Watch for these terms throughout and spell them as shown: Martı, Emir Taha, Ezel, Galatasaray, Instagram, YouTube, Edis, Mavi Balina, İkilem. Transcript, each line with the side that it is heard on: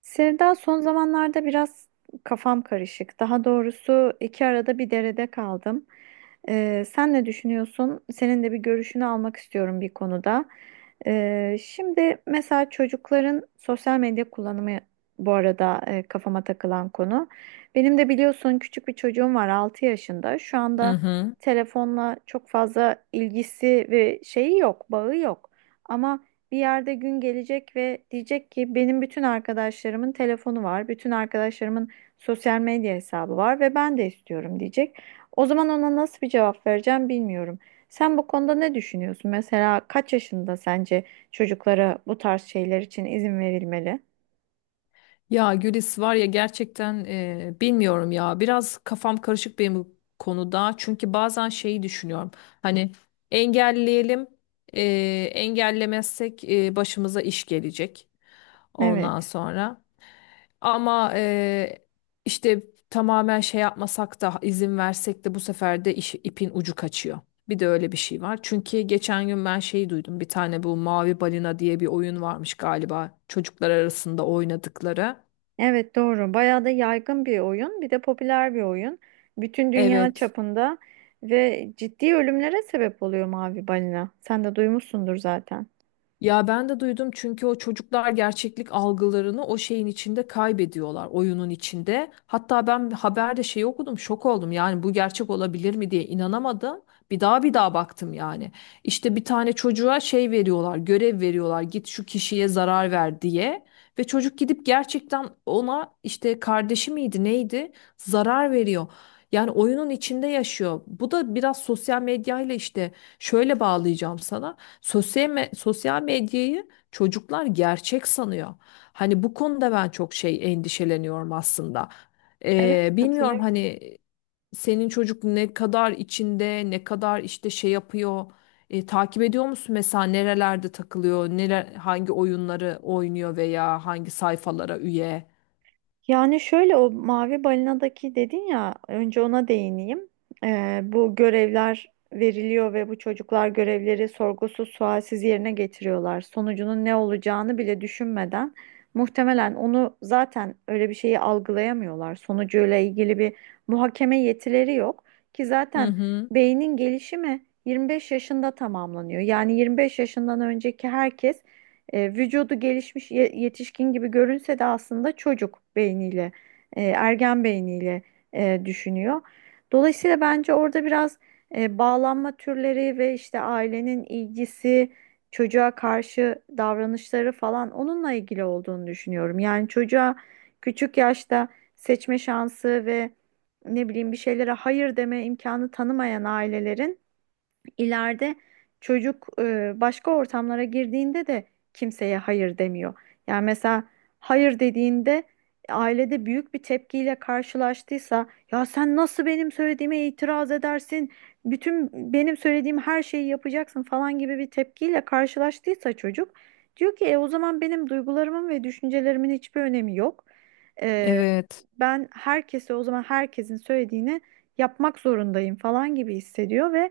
right: Sevda son zamanlarda biraz kafam karışık. Daha doğrusu iki arada bir derede kaldım. Sen ne düşünüyorsun? Senin de bir görüşünü almak istiyorum bir konuda. Şimdi mesela çocukların sosyal medya kullanımı bu arada kafama takılan konu. Benim de biliyorsun küçük bir çocuğum var 6 yaşında. Şu
left: Hı
right: anda
left: hı.
right: telefonla çok fazla ilgisi ve şeyi yok, bağı yok. Ama bir yerde gün gelecek ve diyecek ki benim bütün arkadaşlarımın telefonu var, bütün arkadaşlarımın sosyal medya hesabı var ve ben de istiyorum diyecek. O zaman ona nasıl bir cevap vereceğim bilmiyorum. Sen bu konuda ne düşünüyorsun? Mesela kaç yaşında sence çocuklara bu tarz şeyler için izin verilmeli?
left: Ya Gülis var ya gerçekten bilmiyorum ya biraz kafam karışık benim bu konuda çünkü bazen şeyi düşünüyorum hani engelleyelim e, engellemezsek başımıza iş gelecek ondan
right: Evet.
left: sonra ama işte tamamen şey yapmasak da izin versek de bu sefer de ipin ucu kaçıyor. Bir de öyle bir şey var. Çünkü geçen gün ben şeyi duydum. Bir tane bu Mavi Balina diye bir oyun varmış galiba. Çocuklar arasında oynadıkları.
right: Evet, doğru. Bayağı da yaygın bir oyun, bir de popüler bir oyun. Bütün dünya
left: Evet.
right: çapında ve ciddi ölümlere sebep oluyor mavi balina. Sen de duymuşsundur zaten.
left: Ya ben de duydum çünkü o çocuklar gerçeklik algılarını o şeyin içinde kaybediyorlar, oyunun içinde. Hatta ben haberde şey okudum, şok oldum. Yani bu gerçek olabilir mi diye inanamadım. Bir daha bir daha baktım yani. İşte bir tane çocuğa şey veriyorlar, görev veriyorlar. Git şu kişiye zarar ver diye. Ve çocuk gidip gerçekten ona işte kardeşi miydi, neydi? Zarar veriyor. Yani oyunun içinde yaşıyor. Bu da biraz sosyal medyayla işte şöyle bağlayacağım sana. Sosyal medyayı çocuklar gerçek sanıyor. Hani bu konuda ben çok şey endişeleniyorum aslında.
right: Evet,
left: Bilmiyorum
right: katılıyorum.
left: hani senin çocuk ne kadar içinde, ne kadar işte şey yapıyor. Takip ediyor musun mesela nerelerde takılıyor, neler, hangi oyunları oynuyor veya hangi sayfalara üye?
right: Yani şöyle o mavi balinadaki dedin ya önce ona değineyim. Bu görevler veriliyor ve bu çocuklar görevleri sorgusuz sualsiz yerine getiriyorlar. Sonucunun ne olacağını bile düşünmeden muhtemelen onu zaten öyle bir şeyi algılayamıyorlar. Sonucuyla ilgili bir muhakeme yetileri yok ki
left: Hı
right: zaten
left: hı.
right: beynin gelişimi 25 yaşında tamamlanıyor. Yani 25 yaşından önceki herkes vücudu gelişmiş yetişkin gibi görünse de aslında çocuk beyniyle, ergen beyniyle düşünüyor. Dolayısıyla bence orada biraz bağlanma türleri ve işte ailenin ilgisi, çocuğa karşı davranışları falan onunla ilgili olduğunu düşünüyorum. Yani çocuğa küçük yaşta seçme şansı ve ne bileyim bir şeylere hayır deme imkanı tanımayan ailelerin ileride çocuk başka ortamlara girdiğinde de kimseye hayır demiyor. Yani mesela hayır dediğinde ailede büyük bir tepkiyle karşılaştıysa ya sen nasıl benim söylediğime itiraz edersin? Bütün benim söylediğim her şeyi yapacaksın falan gibi bir tepkiyle karşılaştıysa çocuk diyor ki o zaman benim duygularımın ve düşüncelerimin hiçbir önemi yok. E,
left: Evet.
right: Ben herkese o zaman herkesin söylediğini yapmak zorundayım falan gibi hissediyor ve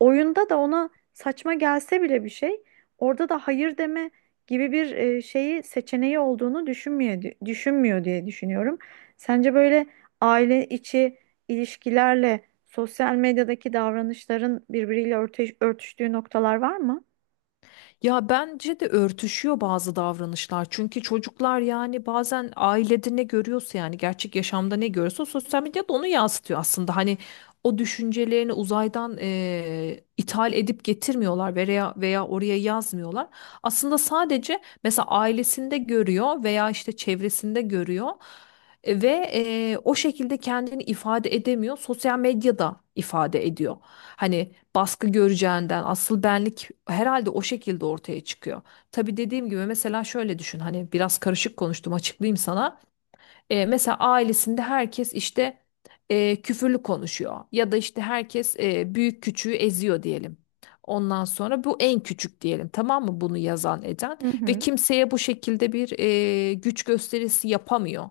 right: oyunda da ona saçma gelse bile bir şey orada da hayır deme gibi bir şeyi seçeneği olduğunu düşünmüyor diye düşünüyorum. Sence böyle aile içi ilişkilerle sosyal medyadaki davranışların birbiriyle örtüştüğü noktalar var mı?
left: Ya bence de örtüşüyor bazı davranışlar. Çünkü çocuklar yani bazen ailede ne görüyorsa yani gerçek yaşamda ne görüyorsa sosyal medyada onu yansıtıyor aslında. Hani o düşüncelerini uzaydan ithal edip getirmiyorlar veya oraya yazmıyorlar. Aslında sadece mesela ailesinde görüyor veya işte çevresinde görüyor. E, ve O şekilde kendini ifade edemiyor. Sosyal medyada ifade ediyor. Hani baskı göreceğinden asıl benlik herhalde o şekilde ortaya çıkıyor. Tabii dediğim gibi mesela şöyle düşün hani biraz karışık konuştum açıklayayım sana. Mesela ailesinde herkes işte küfürlü konuşuyor ya da işte herkes büyük küçüğü eziyor diyelim. Ondan sonra bu en küçük diyelim tamam mı bunu yazan eden
right: Hı
left: ve
right: hı.
left: kimseye bu şekilde bir güç gösterisi yapamıyor.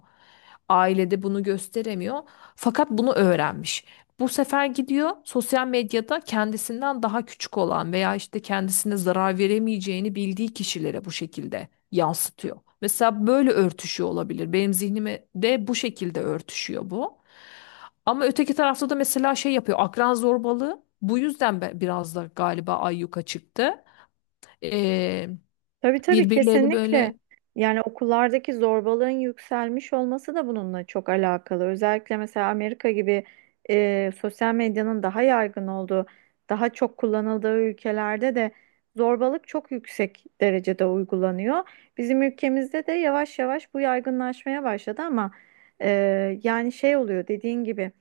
left: Ailede bunu gösteremiyor fakat bunu öğrenmiş. Bu sefer gidiyor sosyal medyada kendisinden daha küçük olan veya işte kendisine zarar veremeyeceğini bildiği kişilere bu şekilde yansıtıyor. Mesela böyle örtüşüyor olabilir. Benim zihnime de bu şekilde örtüşüyor bu. Ama öteki tarafta da mesela şey yapıyor. Akran zorbalığı bu yüzden biraz da galiba ayyuka çıktı. Ee,
right: Tabii tabii,
left: Birbirlerini
right: kesinlikle.
left: böyle
right: Yani okullardaki zorbalığın yükselmiş olması da bununla çok alakalı. Özellikle mesela Amerika gibi sosyal medyanın daha yaygın olduğu, daha çok kullanıldığı ülkelerde de zorbalık çok yüksek derecede uygulanıyor. Bizim ülkemizde de yavaş yavaş bu yaygınlaşmaya başladı ama yani şey oluyor dediğin gibi.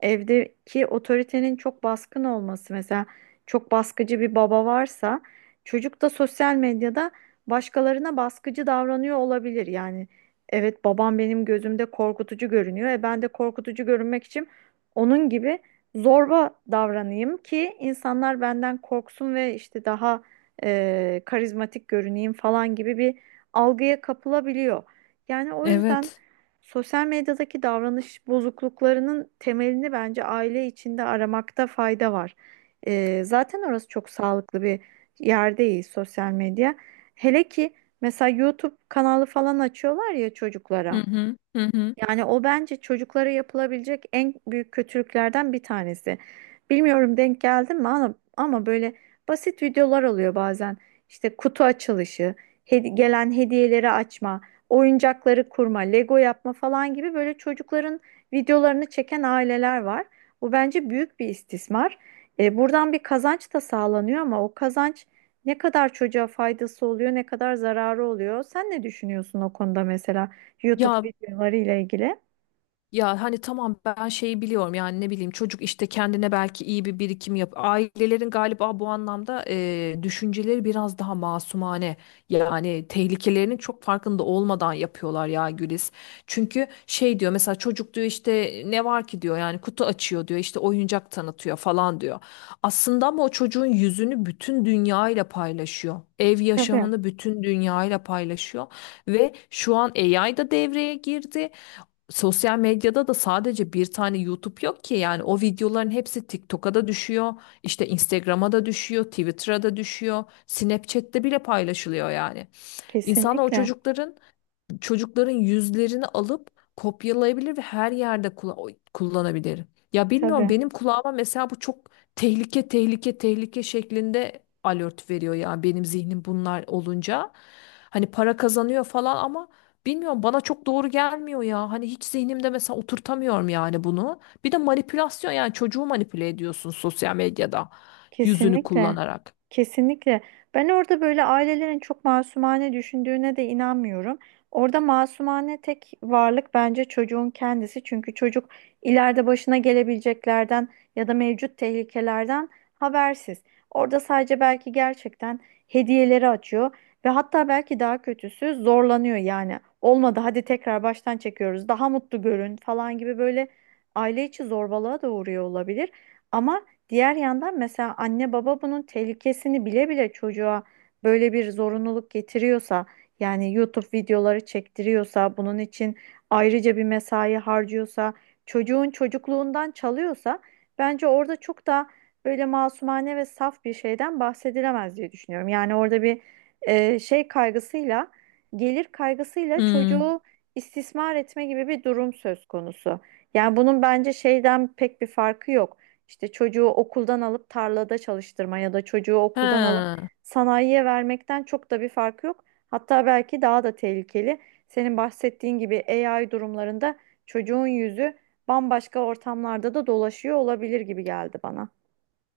right: Evdeki otoritenin çok baskın olması mesela çok baskıcı bir baba varsa çocuk da sosyal medyada başkalarına baskıcı davranıyor olabilir. Yani evet, babam benim gözümde korkutucu görünüyor. E ben de korkutucu görünmek için onun gibi zorba davranayım ki insanlar benden korksun ve işte daha karizmatik görüneyim falan gibi bir algıya kapılabiliyor. Yani o yüzden
left: evet.
right: sosyal medyadaki davranış bozukluklarının temelini bence aile içinde aramakta fayda var. Zaten orası çok sağlıklı bir yer değil sosyal medya. Hele ki mesela YouTube kanalı falan açıyorlar ya
left: Hı
right: çocuklara.
left: hı, hı hı.
right: Yani o bence çocuklara yapılabilecek en büyük kötülüklerden bir tanesi. Bilmiyorum denk geldin mi ama böyle basit videolar oluyor bazen. İşte kutu açılışı, gelen hediyeleri açma, oyuncakları kurma, Lego yapma falan gibi böyle çocukların videolarını çeken aileler var. Bu bence büyük bir istismar. Buradan bir kazanç da sağlanıyor ama o kazanç ne kadar çocuğa faydası oluyor, ne kadar zararı oluyor? Sen ne düşünüyorsun o konuda mesela? YouTube
left: Ya
right: videoları ile ilgili.
left: Ya hani tamam ben şeyi biliyorum yani ne bileyim çocuk işte kendine belki iyi bir birikim yap. Ailelerin galiba bu anlamda düşünceleri biraz daha masumane. Yani tehlikelerinin çok farkında olmadan yapıyorlar ya Güliz. Çünkü şey diyor mesela çocuk diyor işte ne var ki diyor yani kutu açıyor diyor işte oyuncak tanıtıyor falan diyor. Aslında ama o çocuğun yüzünü bütün dünyayla paylaşıyor. Ev
right: Tabii,
left: yaşamını bütün dünyayla paylaşıyor ve şu an AI da devreye girdi. Sosyal medyada da sadece bir tane YouTube yok ki yani o videoların hepsi TikTok'a da düşüyor, işte Instagram'a da düşüyor, Twitter'a da düşüyor, Snapchat'te bile paylaşılıyor yani. İnsanlar o
right: kesinlikle.
left: çocukların yüzlerini alıp kopyalayabilir ve her yerde kullanabilir. Ya bilmiyorum
right: Tabii,
left: benim kulağıma mesela bu çok tehlike tehlike şeklinde alert veriyor ya benim zihnim bunlar olunca. Hani para kazanıyor falan ama bilmiyorum bana çok doğru gelmiyor ya. Hani hiç zihnimde mesela oturtamıyorum yani bunu. Bir de manipülasyon yani çocuğu manipüle ediyorsun sosyal medyada yüzünü
right: kesinlikle.
left: kullanarak.
right: Kesinlikle. Ben orada böyle ailelerin çok masumane düşündüğüne de inanmıyorum. Orada masumane tek varlık bence çocuğun kendisi. Çünkü çocuk ileride başına gelebileceklerden ya da mevcut tehlikelerden habersiz. Orada sadece belki gerçekten hediyeleri açıyor ve hatta belki daha kötüsü zorlanıyor yani. Olmadı hadi tekrar baştan çekiyoruz. Daha mutlu görün falan gibi böyle aile içi zorbalığa da uğruyor olabilir. Ama diğer yandan mesela anne baba bunun tehlikesini bile bile çocuğa böyle bir zorunluluk getiriyorsa yani YouTube videoları çektiriyorsa bunun için ayrıca bir mesai harcıyorsa çocuğun çocukluğundan çalıyorsa bence orada çok da böyle masumane ve saf bir şeyden bahsedilemez diye düşünüyorum. Yani orada bir şey kaygısıyla, gelir kaygısıyla
left: Hmm.
right: çocuğu istismar etme gibi bir durum söz konusu. Yani bunun bence şeyden pek bir farkı yok. İşte çocuğu okuldan alıp tarlada çalıştırma ya da çocuğu okuldan alıp
left: He.
right: sanayiye vermekten çok da bir fark yok. Hatta belki daha da tehlikeli. Senin bahsettiğin gibi AI durumlarında çocuğun yüzü bambaşka ortamlarda da dolaşıyor olabilir gibi geldi bana.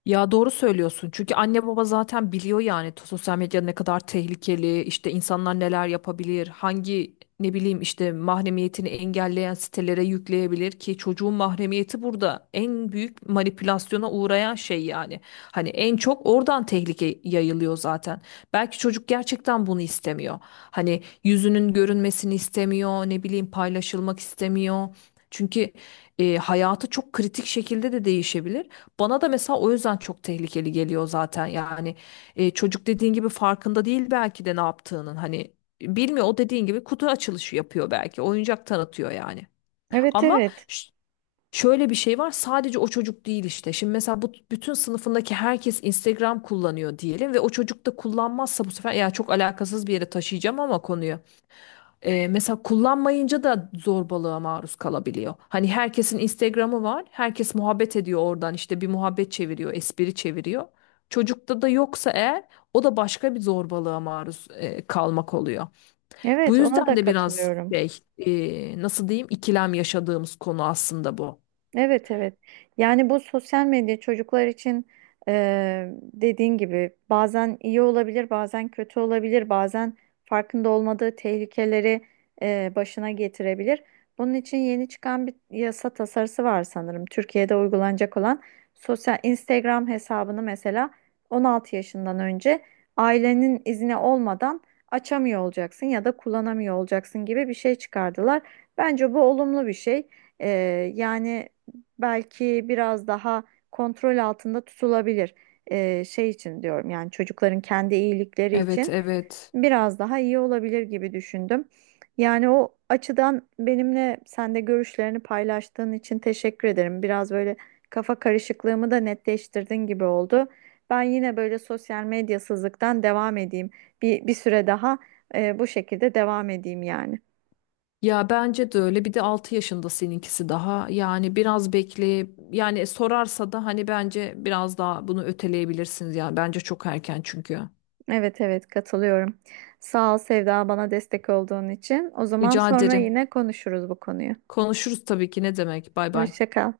left: Ya doğru söylüyorsun. Çünkü anne baba zaten biliyor yani sosyal medya ne kadar tehlikeli, işte insanlar neler yapabilir, hangi ne bileyim işte mahremiyetini engelleyen sitelere yükleyebilir ki çocuğun mahremiyeti burada en büyük manipülasyona uğrayan şey yani. Hani en çok oradan tehlike yayılıyor zaten. Belki çocuk gerçekten bunu istemiyor. Hani yüzünün görünmesini istemiyor, ne bileyim paylaşılmak istemiyor. Çünkü hayatı çok kritik şekilde de değişebilir. Bana da mesela o yüzden çok tehlikeli geliyor zaten yani. Çocuk dediğin gibi farkında değil belki de ne yaptığının hani bilmiyor. O dediğin gibi kutu açılışı yapıyor belki oyuncak tanıtıyor yani
right: Evet
left: ama
right: evet.
left: şöyle bir şey var, sadece o çocuk değil işte şimdi mesela bu bütün sınıfındaki herkes Instagram kullanıyor diyelim ve o çocuk da kullanmazsa bu sefer, ya çok alakasız bir yere taşıyacağım ama konuyu, mesela kullanmayınca da zorbalığa maruz kalabiliyor. Hani herkesin Instagram'ı var. Herkes muhabbet ediyor oradan işte bir muhabbet çeviriyor, espri çeviriyor. Çocukta da yoksa eğer o da başka bir zorbalığa maruz kalmak oluyor. Bu
right: Evet, ona
left: yüzden
right: da
left: de biraz
right: katılıyorum.
left: şey nasıl diyeyim ikilem yaşadığımız konu aslında bu.
right: Evet evet. Yani bu sosyal medya çocuklar için dediğin gibi bazen iyi olabilir, bazen kötü olabilir, bazen farkında olmadığı tehlikeleri başına getirebilir. Bunun için yeni çıkan bir yasa tasarısı var sanırım. Türkiye'de uygulanacak olan sosyal Instagram hesabını mesela 16 yaşından önce ailenin izni olmadan açamıyor olacaksın ya da kullanamıyor olacaksın gibi bir şey çıkardılar. Bence bu olumlu bir şey. Yani belki biraz daha kontrol altında tutulabilir. Şey için diyorum yani çocukların kendi iyilikleri
left: Evet,
right: için
left: evet.
right: biraz daha iyi olabilir gibi düşündüm. Yani o açıdan benimle sen de görüşlerini paylaştığın için teşekkür ederim. Biraz böyle kafa karışıklığımı da netleştirdin gibi oldu. Ben yine böyle sosyal medyasızlıktan devam edeyim. Bir süre daha bu şekilde devam edeyim yani.
left: Ya bence de öyle. Bir de 6 yaşında seninkisi daha. Yani biraz bekle. Yani sorarsa da hani bence biraz daha bunu öteleyebilirsiniz. Yani bence çok erken çünkü.
right: Evet evet, katılıyorum. Sağ ol Sevda, bana destek olduğun için. O zaman
left: Rica
right: sonra
left: ederim.
right: yine konuşuruz bu konuyu.
left: Konuşuruz tabii ki. Ne demek? Bay bay.
right: Hoşça kal.